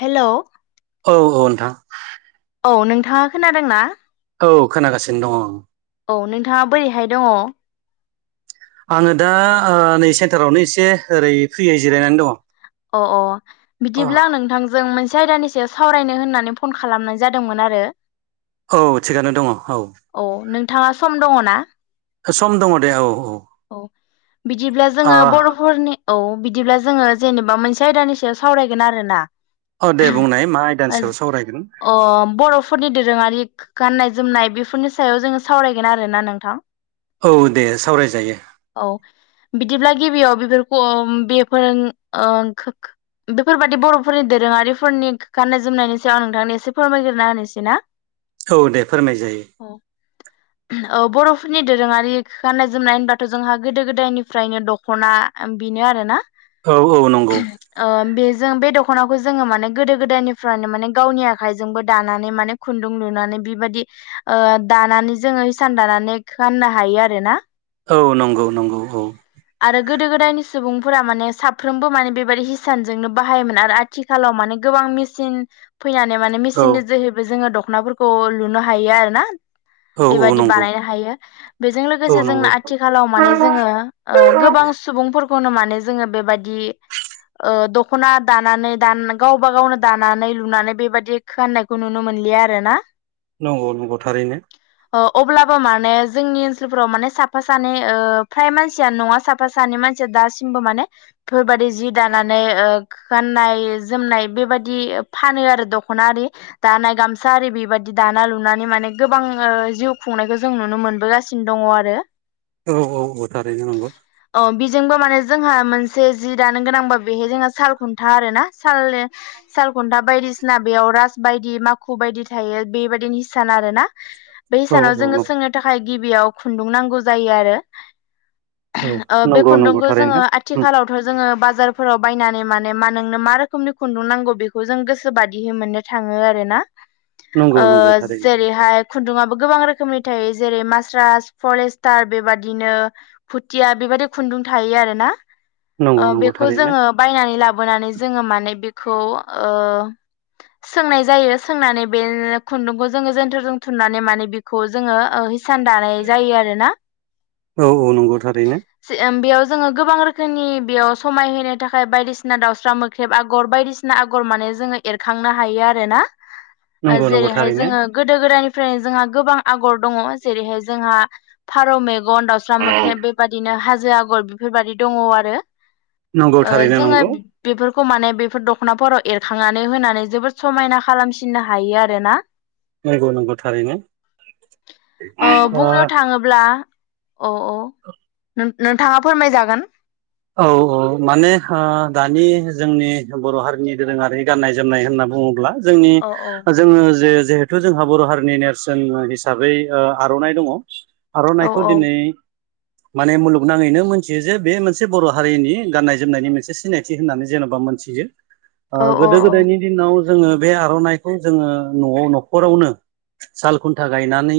Hello औ औ नोंथां औ नोंथाङा खोनादों ना? औ खोनागासिनो दं ओं औ नोंथाङा बोरैहाय दङ'? आङो दा ओ नै सेन्टारावनो एसे ओरै फ्रियै जिरायनानै दङ' अ अ अ बिदिब्लां नोंथांजों मोन से आयदानि सायाव सावरायनो होननानै फन खालामनाय जादोंमोन आरो औ थिगानो दङ' औ थाङा सम दङ ना? सम दङ' दे औ औ औ बिदिब्ला जोङो ओ बर'फोरनि औ बिदिब्ला जोङो जेनेबा मोनसे आयदानि सायाव सावरायगोन आरो ना औ दे बुंनाय मा आयदानि ओज सायाव सावरायगोन अ बर'फोरनि दोरोङारि। गाननाय जोमनाय बेफोरनि सायाव जोङो सावरायगोन आरोना नोंथां। औ दे सावरायजायो। औ बिदिब्ला गिबियाव बेफोरखौ चम बेफोर बेफोरबादि बर'फोरनि दोरोङारिफोरनि गाननाय जोमनायनि सायाव आं नोंथांनो एसे फोरमायग्रना होनोसै ना? औ दे फोरमाय जायो। अ बर'फोरन दोरोङारि गाननखय जोमनाय होनबाथ' जोंहा गोदो गोदायनिफ्रायनो दख'ना बेनो आरोना। औ औ नंगौ। जों बे दख'नाखौ जोङो माने गोदो गोदायनिफ्रायनो माने गावनि आखाइजोंबो दानानै माने खुन्दुं लुनानै बेबायदि ओ दानानै जोङो इसान दानानै फाननो हायो आरो ना। औ नंगौ नंगौ औ। आरो गोदो गोदायनि सुबुंफोरा माने साफ्रोमबो माने बेबायदि हिसानजोंनो बाहायोमोन आरो आथिखालाव माने गोबां मेसिन। फैनानै माने औ मेसिननि जोहैबो जोङो दख'नाफोरखौ लुनो हायो आरो ना। औ औ बेबायाददि नंगौ बानायनो हायो बेजों औ लोगोसे जों नंगौ आथिखालाव माने जोङो ओ गोबां सुबुंफोरखौनो माने जोङो बेबायाददि ओ दख'ना दानानै दान गावबा गावनो दानानै लुनानै बेबायदि खाननायखौ नुनो मोनो इयो आरोना। नंगौ नंगौ थारैनो। अ अब्लाबो माने जोंनि ओनसोलफोराव माने साफा सानै फ्राय मानसि सियान नङा साफा सानैानि मानसिया दासिमबो माने बेफोरबायदि जि दानानै गाननाय जोमनाय बेबायदि फानो आरो दख'ना आरि दानाय गामसा आरि बेबायदि दाना लुनानै माने। माने गोबां ओ जिउ खुंनायखौ जों नुनो मोनबोगासिनो दङ आरो। औ औ। थारैनो नंगौ अ बेजोंबो माने जोंहा मोनसे जि दानो गोनांबा बेहाय जोंहा साल खुन्था आरो ना साल सालखुन्था बायदिसिना बेयाव राज बायदि माख खु बायदि थायो बेबायदिनो हिसान आरोना बे औ हिसानाव जोङो सोंनो थाखाय गिबियाव खुन्दुं नांगौ जायो आरो। औ ओ‌बे नंगौ नंगौ खुन्दुंखौ थारैनो जोङो आथिखालावथ' जोङो बाज जारफोराव बायनानै माने मा नोंनो मा रोखोमनि खुन्दुं नांगौ बेखौ जों गोसोोबादिहै मोननो थाङो आरोना। नंगौ ओ नंगौ थारैनो जेरैहाय खुन्दुङाबो गोबां रोखोमनि थायो जेरै मास्रास फरेस्टार बेबादिनो। फुथिया बेबायदि खुन्दुं थायो आरोना नंगौ ओ नंगौ बेखौ थारैनो जोङो बायनानै लाब बोनानै जोङो माने बेखौ ओ सोंनाय जायो सोंनानै बे खुन्दुंखौ जोङो जोनथोरजों थुननानै माने बेखौ जोङो ओ हि सान दानाय जायो आरो ना। औ औ नंगौ थारैनो। जोङो गोबां रोखोमनि बेयाव समायहो थाखाय बायदिसिना दाउस्रा मोख्रेब आगर बायदिसिना आगर माने जोंङो एरखांनो हायो आरोना नंगौ नंगौ जेरैहाय थारैनो जोंङो गोदो गोदायनि फ्रायनो जोंहा गोबां आगर दङ जेरैहाय जोंहा फारौ मेगन दाउस्रा मोख ख्रेब बेबायादिनो हाजो आगर बेफोरबायदि दङ आरो नंगौ ओ थारैनो जोङो नंगौ बेफोर खौ माने बेफोर दख'नाफोराव एरखांनानै होनानै जोबोद समायना खालामफिननो हायो आरोना नंगौ नंगौ थारैनो ओ बुंनो थाङोब्ला अ अ। औ। नों नोंथाङा फोरमायजागोन। औ औ माने ओ दानि जोंनि बर' हारिनि दोरोङारि गाननाय जोमनाय होननाब बुङोब्ला जोंनि औ औ जोङो जे जिहेथु जोंहा बर' हारिनि नेरसोन हिसाबै आर'नाइ दङ। औ आर'नाइखौ दिनै माने मुलुगनाङैनो मोनथियो जे बे मोनसे मोनसे बर' हारिनि गाननाय-जोमनायनि मोनसे सिनायथि होननानै जेन'बा मोनथियो। ओ औ औ औ गोदो-गोदायनि दिनाव जोङो बे आर'नाइखौ जोङो न'आव न'खरावनो साल-खुन्था गायनानै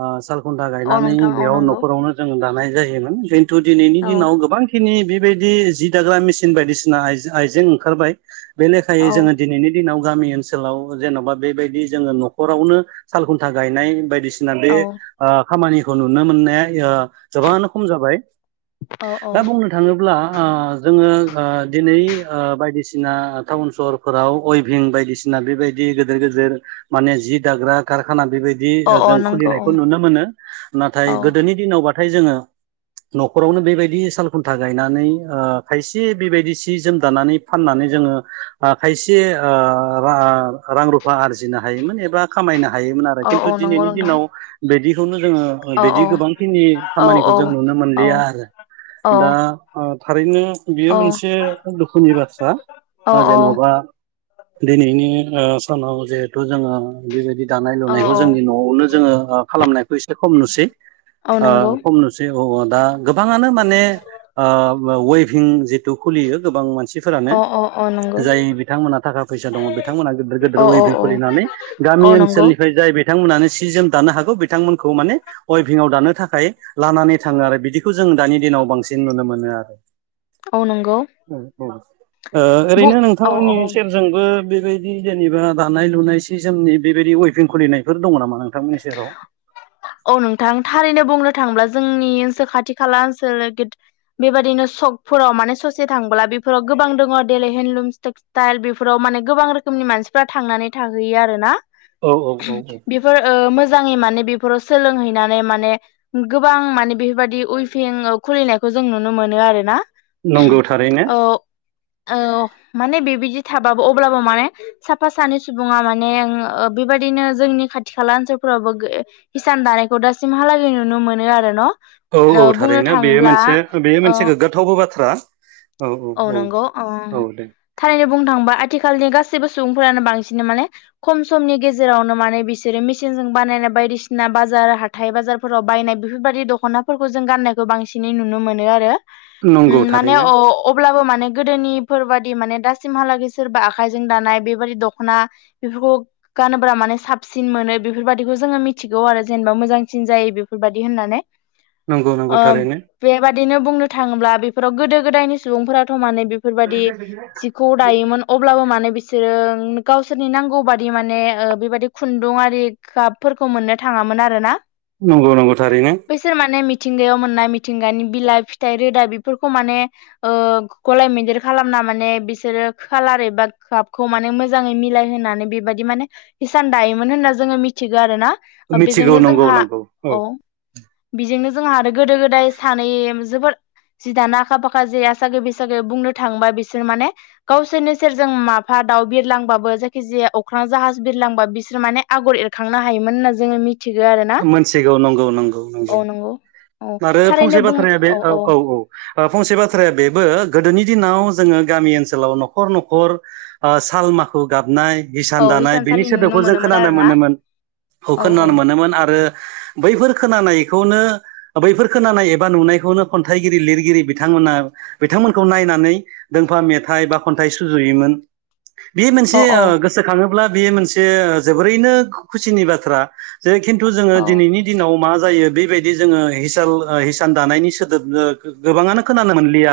ओ साल खुन्था औ गायनानै नोंथां औ बेयाव नंगौ न'खरावनो जों दानाय जायोमोन खिन्थु दिनैनि औ दिनाव गोबां खिनि बेबायदि जि दाग्रा मेसिन बायदिसिना आइजे- आइजें ओंखारबाय। बे औ लेखायै जोङो दिनैनि दिनाव गामि ओनसोलाव जेन'बा बेबायदि जोङो न'खरावनो साल-खुन्था गायनाय बायदिसि बायदिसिना ओ औ बे खामानिखौ नुनो मोननाया ओ गोबाङानो खम जाबाय। औ औ दा बुंनो थाङोब्ला ओ जोङो ओ दिनै ओ बायदिसिना टाउन-सहरफोराव उइभिं बायदिसिना ना बेबायदि गेदेर-गेदेर माने जि दाग्रा कारखाना बेबायदि औ ओ औ जों नंगौ औ खुलिनायखौ नुनो मोनो। नाथाय गोदोनि दिनाव बाथ नाथाय जोङो न'खरावनो बेबायदि साल-खुन्था गायनानै ओ खायसे बेबायदि सि जोम दानानै फाननानै जोङो ओ खायसे ओ रां-रुफा आरजिनो हायोमोन एबा खामायना हायोमोन आरो औ खिन्थु औ नंगौ दिनैनि नोंथां दिनाव बिदि जोङो ओ औ बिदि औ गोबांखिनि औ खामानिखौ औ जों नुनो औ मोनलिया आरो औ दा ओ थारैनो बियो मोनसे दुखुनि बाथ्रा औ ओ जेन'बा दिनैनि ओ सानाव जिहेथु जोङो बेबायदि दानाय-लुनायखौ औ जोंनि न'आवनो जोङो खालामनायखौ एसे खम नुसै औ ओ नंगौ खम नुसै औअ दा गोबाङानो माने ओ वेभिं जिथु खुलियो गोबां मानसि फोरानो अ अ अ नंगौ जाय बिथांमोना थाखा फैसा दङ बिथांमोना गिदिर-गिदिर औ औ उइभिं औ खुलिनानै गामि औ नंगौ ओनसोलनिफ्राय जाय बायदि बिथांमोनानो सि जोम दानो हागौ बिथांमोनखौ माने उइभिंआव दानो थाखाय लानानै थाङो आरो बिदिखौ जों दानि दिनाव बांसिन नुनो मोनो आरो औ नोंगौ। औ औ ओरैनो नोंथांमोननि औ सेरजोंबो बेबायदि जेनेबा दानाय-लुनाय सि-जोमनि बेबायदि उइभिं खुलिनायफोर दङ नामा नों औ नोंथां थारैनो बुंनो थांब्ला जोंनि खाथि-खाला ओनसोल बेबायदिनो सकफोराव माने ससे थांब्ला बेफोराव गोबां दङ जेरै- हेनदलुम टेक्सटाइल बेफोराव माने गोबां रोखोमनि मानसिफ्रा थांनानै थाहैयो आरो ना औ औ औ औ। बेफोर ओ मोजाङै माने बेफोराव सोलोंहैनानै माने गोबां माने बेफोरबायदि उइभिं खुलिनायखौ जों नुनो मोनो आरोना? नोंगौ थारैनो। औ औ माने बेबायदि थाबाबो अब्लाबो माने साफा-सानै सुबुङा माने ओ बे बेबायदिनो जोंनि खाथि-खाला ओनसोलफ्रावबो हिसान दानायखौ दासिमहालागै नुनो मोनो आरो न' औ औ बुंनो थारैनो बेयो थाङोब्ला मोनसे बेयो औ मोनसे गोग्गाथावबो बाथ्रा। औ नंगौ ओम औ दे थारैनो बुंनो थांबा आथि खालनि गासिबो सुबुंफोरानो बांसिना माने खम समनि गेजेरावनो माने बिसोरो मेसिनजों बानायनाय बाय बायदिसिना बाजार हाथाइ-बाजारफोराव बायनाय। बेफोरबायदि दख'नाफोरखौ जों गाननायखौ बांसिनै नुनो मोनो आरो नंगौ उम माने थारैनो अ अब्लाबो माने गोदोनिफोरबादि माने दासिमहालागै सोरबा आखाइजों दानाय बेबादि दख'ना बेफोरखौ गानोबा माने साबसिन मोनो। बेफोरबायदिखौ जोङो मिथिगौ आरो जेनेबा मोजांसिन जायो बेफोरबायदि होननानै नंगौ नंगौ ओम थारैनो बेबादिनो बुंनो थाङोब्ला बेफोराव गोदो-गोदायनो सुबुंफोराथ' माने बेफोरबायदि जिखौ दायोमोन अब्लाबो माने बि बिसोरो ओं गावसोरनि नांगौ बादि माने ओ बेबायादि खुन्दुं आरि गाबफोरखौ मोननो थाङामोन। मोन आरो ना? नोंगौ-नोंगौ थारैनो। मिथिंगायाव मोननाय मिथिंगानि बिलाइ-फिथाइ रोदा बेफोरखौ माने ओ गलाय मोनदेर खालामना माने बिसोरो खालार एबा कपखौ माने मोजाङै मिलायहोनो होननानै बेबायदि माने हिसान दायोमोन होनना जोङो मिथिगौ आरो ना मिथिगौ बेजोंनो नंगौ जोंहा नंगौ औ बेजोंनो जोंहा आरो गोदो गोदाय सानै जोबोद जि दाना आखा फाखा जे आसागि बैसागि बुंनो थांबा बिसोर माने गावसोरनि सेरजों माफा दाउ बिरलांबाबो जायखि जाया मा अख्रां जाहाज बिरलांबा बिसोरो माने आगर एरखांनो हायोमोन होनना जोङो मिथि मोनथिगौ नंगौ नंगौ नंगौ औ आरो फंसे थारैनो बुं बाथ्राया बे औ औ औ फंसे बाथ्राया बेबो गोदोनि दिनाव जोङो गामि ओनसोलाव न'खर न'खर ओ सा ल माखु गाब नाय औ हिसान दानाय बेनि हिसानसालि नुनो सोदोबखौ जों मोनोमोन खोनानो आरो ना मोनोमोन औ औ खोनानो मोनोमोन आरो बैफोर खोनानायखौनो बैफोर खोनानाय एबा नुनायखौनो खन्थाइगिरि लिरगिरि बिथांमोना बिथांमोनखौ नायनानै दोंफा बा मेथाइ बा खन्थाइ सुजुयोमोन बे मोनसे औ औ गोसोखाङोब्ला बेयो मोनसे जोबोरैनो खुसिनि बाथ्रा जे खिन्थु जोङो औ दिनैनि दिनाव मा जायो बेबायदि जोङो हिसाल हिसान दानायनि सोदोब गोबाङानो खोनानो मोनलिया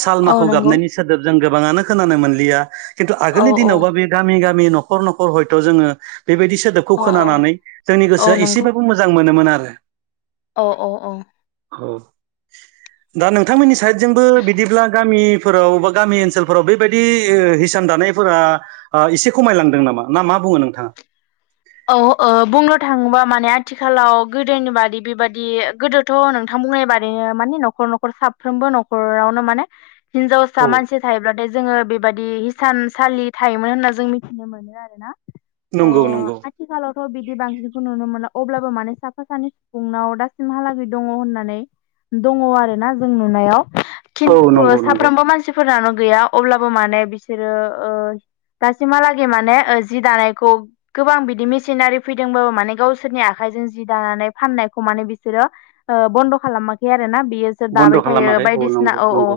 साल औ माखु नंगौ गाबनायनि सोदोब जों गोबाङानो खोनानो मोनलिया खिन्थु औ आगोलनि औ दिनावबा बे गामि गामि गामि न'खर न'खर हयथ' जोङो बेबायदि सोदोबखौ औ खोनानानै जोंनि औ गोसोआ नंगौ एसेबाबो मोजां मोनोमोन आरो अ अ अ औ दा नोंथांमोननि साइडजोंबो बिदिब्ला गामि फोराव गामि ओनसोलफोराव बेबायदि हिसान दानायफोरा एसे ओ खमायलांदों नामा ना मा मा बुङो नोंथाङा [unintelligible] औ ओ बुंनो थाङोबा माने आथिखालाव गोदोनि बादि बेबायदि गोदोथ' नोंथां बुंनाय बादिनो माने न'खर न'खर साफ्रोमबो न'खरावनो माने हिनजावसा औ मानसि थायोब्ला जोङो बेबादि हिसानसालि थायोमोन होनना जों मिथिनो मोनो आरोना अ नंगौ नंगौ आथिखालावथ' बिदि बांसिनखौ नुनो मोना अब्लाबो माने साफा सानै सुबुंनाव दासिमहालागै दङ होननानै दङ आरो ना जों नुनायाव औ खिन्थु नंगौ नंगौ साफ्रोमबो मानसिफोरानो गैया अब्लाबो माने बिसोरो ओ दासिमहालागै माने जि दानायखौ गोबां बिदि मेसिनारि फैदोंबाबो माने गावसोरनि आखाइजों जि दानानै फाननायखौ माने बिसोरो बन्द' खालामाखै आरो ना बियो बन्द' दाबाय थायो खालामाखै बायदिसिना नंगौ औ नंगौ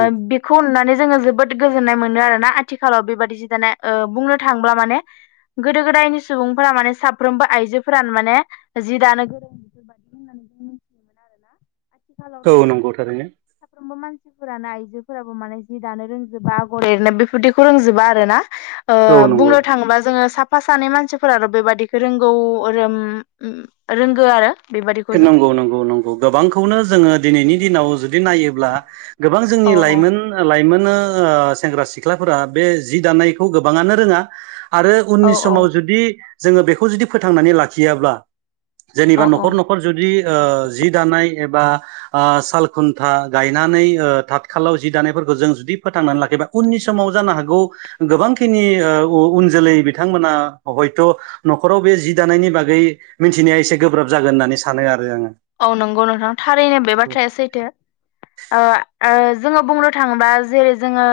उम बेखौ अनानै जोङो जोबोद गोजोननाय मो नो आरोना आथिखालाव बेबायदि जि दाना बुंनो थांब्ला माने गोदो गोदायनि सुबुंफोरा माने साफ्रोमबो आइजोफोरानो माने जि दानो गोरों जि दानो गोरोंमोन आरो आथिखालावथ' औ नंगौ थारैनो माने फोराबो माने जि दानो रोंजोबा आगर एरनो बेफोरदिखौ रोंजोबा आरोना ओ औ नंगौ बुंनो थाङोबा जोङो साफ साफा सानै मानसिफोराल' बेबादिखौ रोंगौ रों रोंगौ आरो बेबादिखौ जों नंगौ नंगौ नंगौ गोबांखौनो जोङो दिनैनि दिनाव नायोब्ला गोबां जोंनि औ लाइमोन लाइमोन बिदिनो ओ सेंग्रा सिख्लाफोरा बे जि दानायखौ गोबाङानो रोङा आरो औ उननि औ समाव जुदि जोङो बेखौ जुदि फोथांनानै लाखियाब्ला जेनेबा औ नखर औ न'खर न'खर जुदि ओ जि दानाय एबा ओ सालखुन्था गायनानै थाथ खालाव जि दानायफोरखौ जों जुदि फोथांनानै लाखि उननि समाव जानो हागौ गोबांखिनि उन जोलै बिथांमोना हयथ' न'खराव बे जि दानायनि बागै मिथिनाया एसे गोब्राब जागोन होननानै सानो आरो आङो औ नंगौ नोंथां थारैनो बे बाथ्राया सैथो ओ ओ जोङो बुंनो थाङोबा जेरै जोङो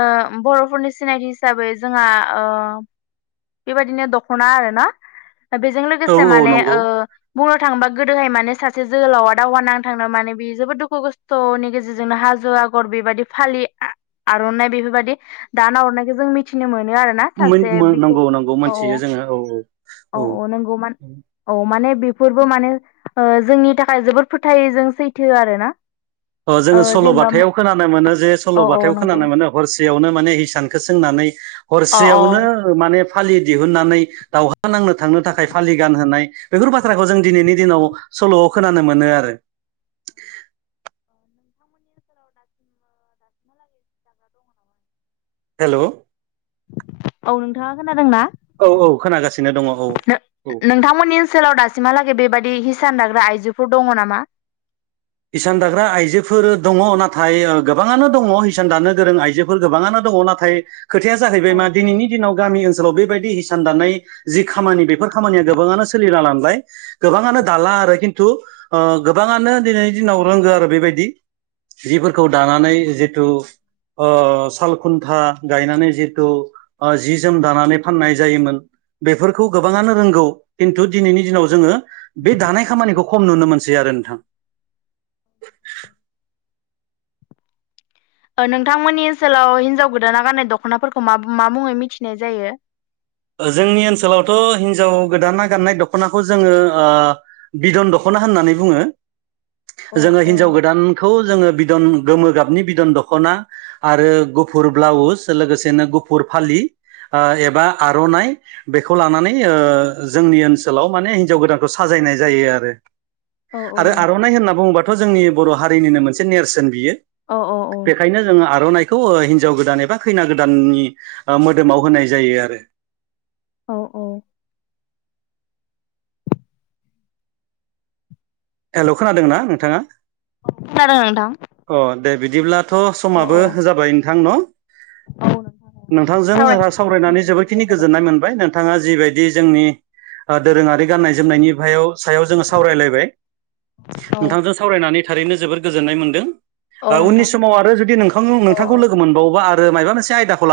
बर'फोरनि सिनायथि हिसाबै जोंहा ओ बेबायदिनो दख'ना आरो ना बेजों औ लोगोसे औ माने नंगौ ओ बुंनो थांङोबा गोदोहाय माने सासे से जोहोलावा दावहा नांथांनो माने बि जोबोद दुखु खस्थ'नि गेजेरजोंनो हाजो आगर बेबायदि फालि आर'नाइ बेफोरबायदि दा ना हरनायखौ जों मिथिनो मोन आरोना मोन सासे मो बिखौ नंगौ नंगौ मोनथियो औ जोङो औ औ नंगौ औ माने बेफोरबो माने जोंनि थाखाय जोबोद फोथायजों सैथो आरो ना अ जोङो सल'बाथायाव खोनानो मोनो जे औ औ सल'बाथायाव नंगौ खोनानो मोनो हरसेयावनो माने इसानखौ सोंनानै अ अ हरसेयावनो फालि दिहुननानै दावहा नांनो थांनो थाखाय फालि गानहोनाय बेफोर बाथ्राखौ जों दिनैनि दिनाव सल'आव खोनानो मोनो आरो औ नोंथांमोननि ओनसोलाव दासिम दासिमहालागै दाग्रा दङ नामा? हेल' औ नोंथाङा खोनादोंना औ औ खोनागासिनो दङ औ औ नोंथांमोननि ओनसोलाव दासिमहालागै बेबायदि दाग्रा आइजोफोर दङ नामा इसान दाग्रा आइजोफोर दंङ नाथाय गोबांङानो दंङ इसान दानो गोरों आइजोफोर गोबांङानो दङ नाथाय खोथाया जाहैबाय ओ मा दिनैनि दिनाव गामि ओनसोलाव बेबायदि हिसान दानायानाय जि खामानि बेफोर खामानिया गोबाङानो सोलिला लांबाय गोबाङानो दाला आरो खिन्थु ओ गोबाङानो दिनैनि दिनाव रोंगो आरो बेबायदि जिफोरखौ दानानै जिथु ओ सालखुन्था गायनानै जिथु जि जोम दानानै फाननाय जायोमोन बेफोरखौ गोबाङानो रोंगौ खिन्थु दिनैनि दिनाव जोङो बे दानाय खामानिखौ खम नुनो मोनसै आरो आरो थां नोंथांमोननि ओनसोलाव हिनजाव गोदाना गाननाय दख'नाफोरखौ मा मुङै मिथिनाय जायो जोंनि ओनसोलावथ' हिनजाव गोदाना गाननाय दख'नाखौ जोङो बिदन दख'ना होननानै बुङो अ जोङो अ हिनजाव गोदानखौ जोङो बिदन गोमो गाबनि बिदन दखना आरो गुफुर ब्लाउस लोगोसेनो गुफुर फालि एबा आर'नाइ बे बेखौ लानानै ओ जोंनि ओनसोलाव माने हिनजाव गोदानखौ साजायनाय जायो आरो औ औ आरो नोंथां आर'नाइ होनना बुङोबाथ' जोंनि बर' हारिनिनो मोनसे नेरसोन बियो औ औ औ बेखायनो जोङो आर'नाइखौ थ' हिनजाव गोदान एबा खैना गोदाननि मोदोमाव होनाय जायो आरो औ औ हेल' खोनादोंना नोंथाङा खोनादों नोंथां? अ दे बिदिब्ला दाथ' औ औ समाबो जाबाय नोंथां न' औ नोंथां औ नोंथांजों आंहा सावरायनायखौ सावरायनानै बेखिनियावनो दोननाय जोबोदखिनि जाबाय गोजोननाय मोनबाय नोंथां बिथाङा जिबायदि जोंनि दोरोङारि गाननाय जोमनायनि सायाव जोङो सावरायलायबाय। औ नोंथांजों सावरायनानै थारैनो जोबोर गोजोननाय मोनदों। औ उननि नोंथां समाव आरो जुदि नोंथां औ नोंथांखौ औ लोगो मोनबावोबा आरो माबा मोनसे आयदाखौ लानानै।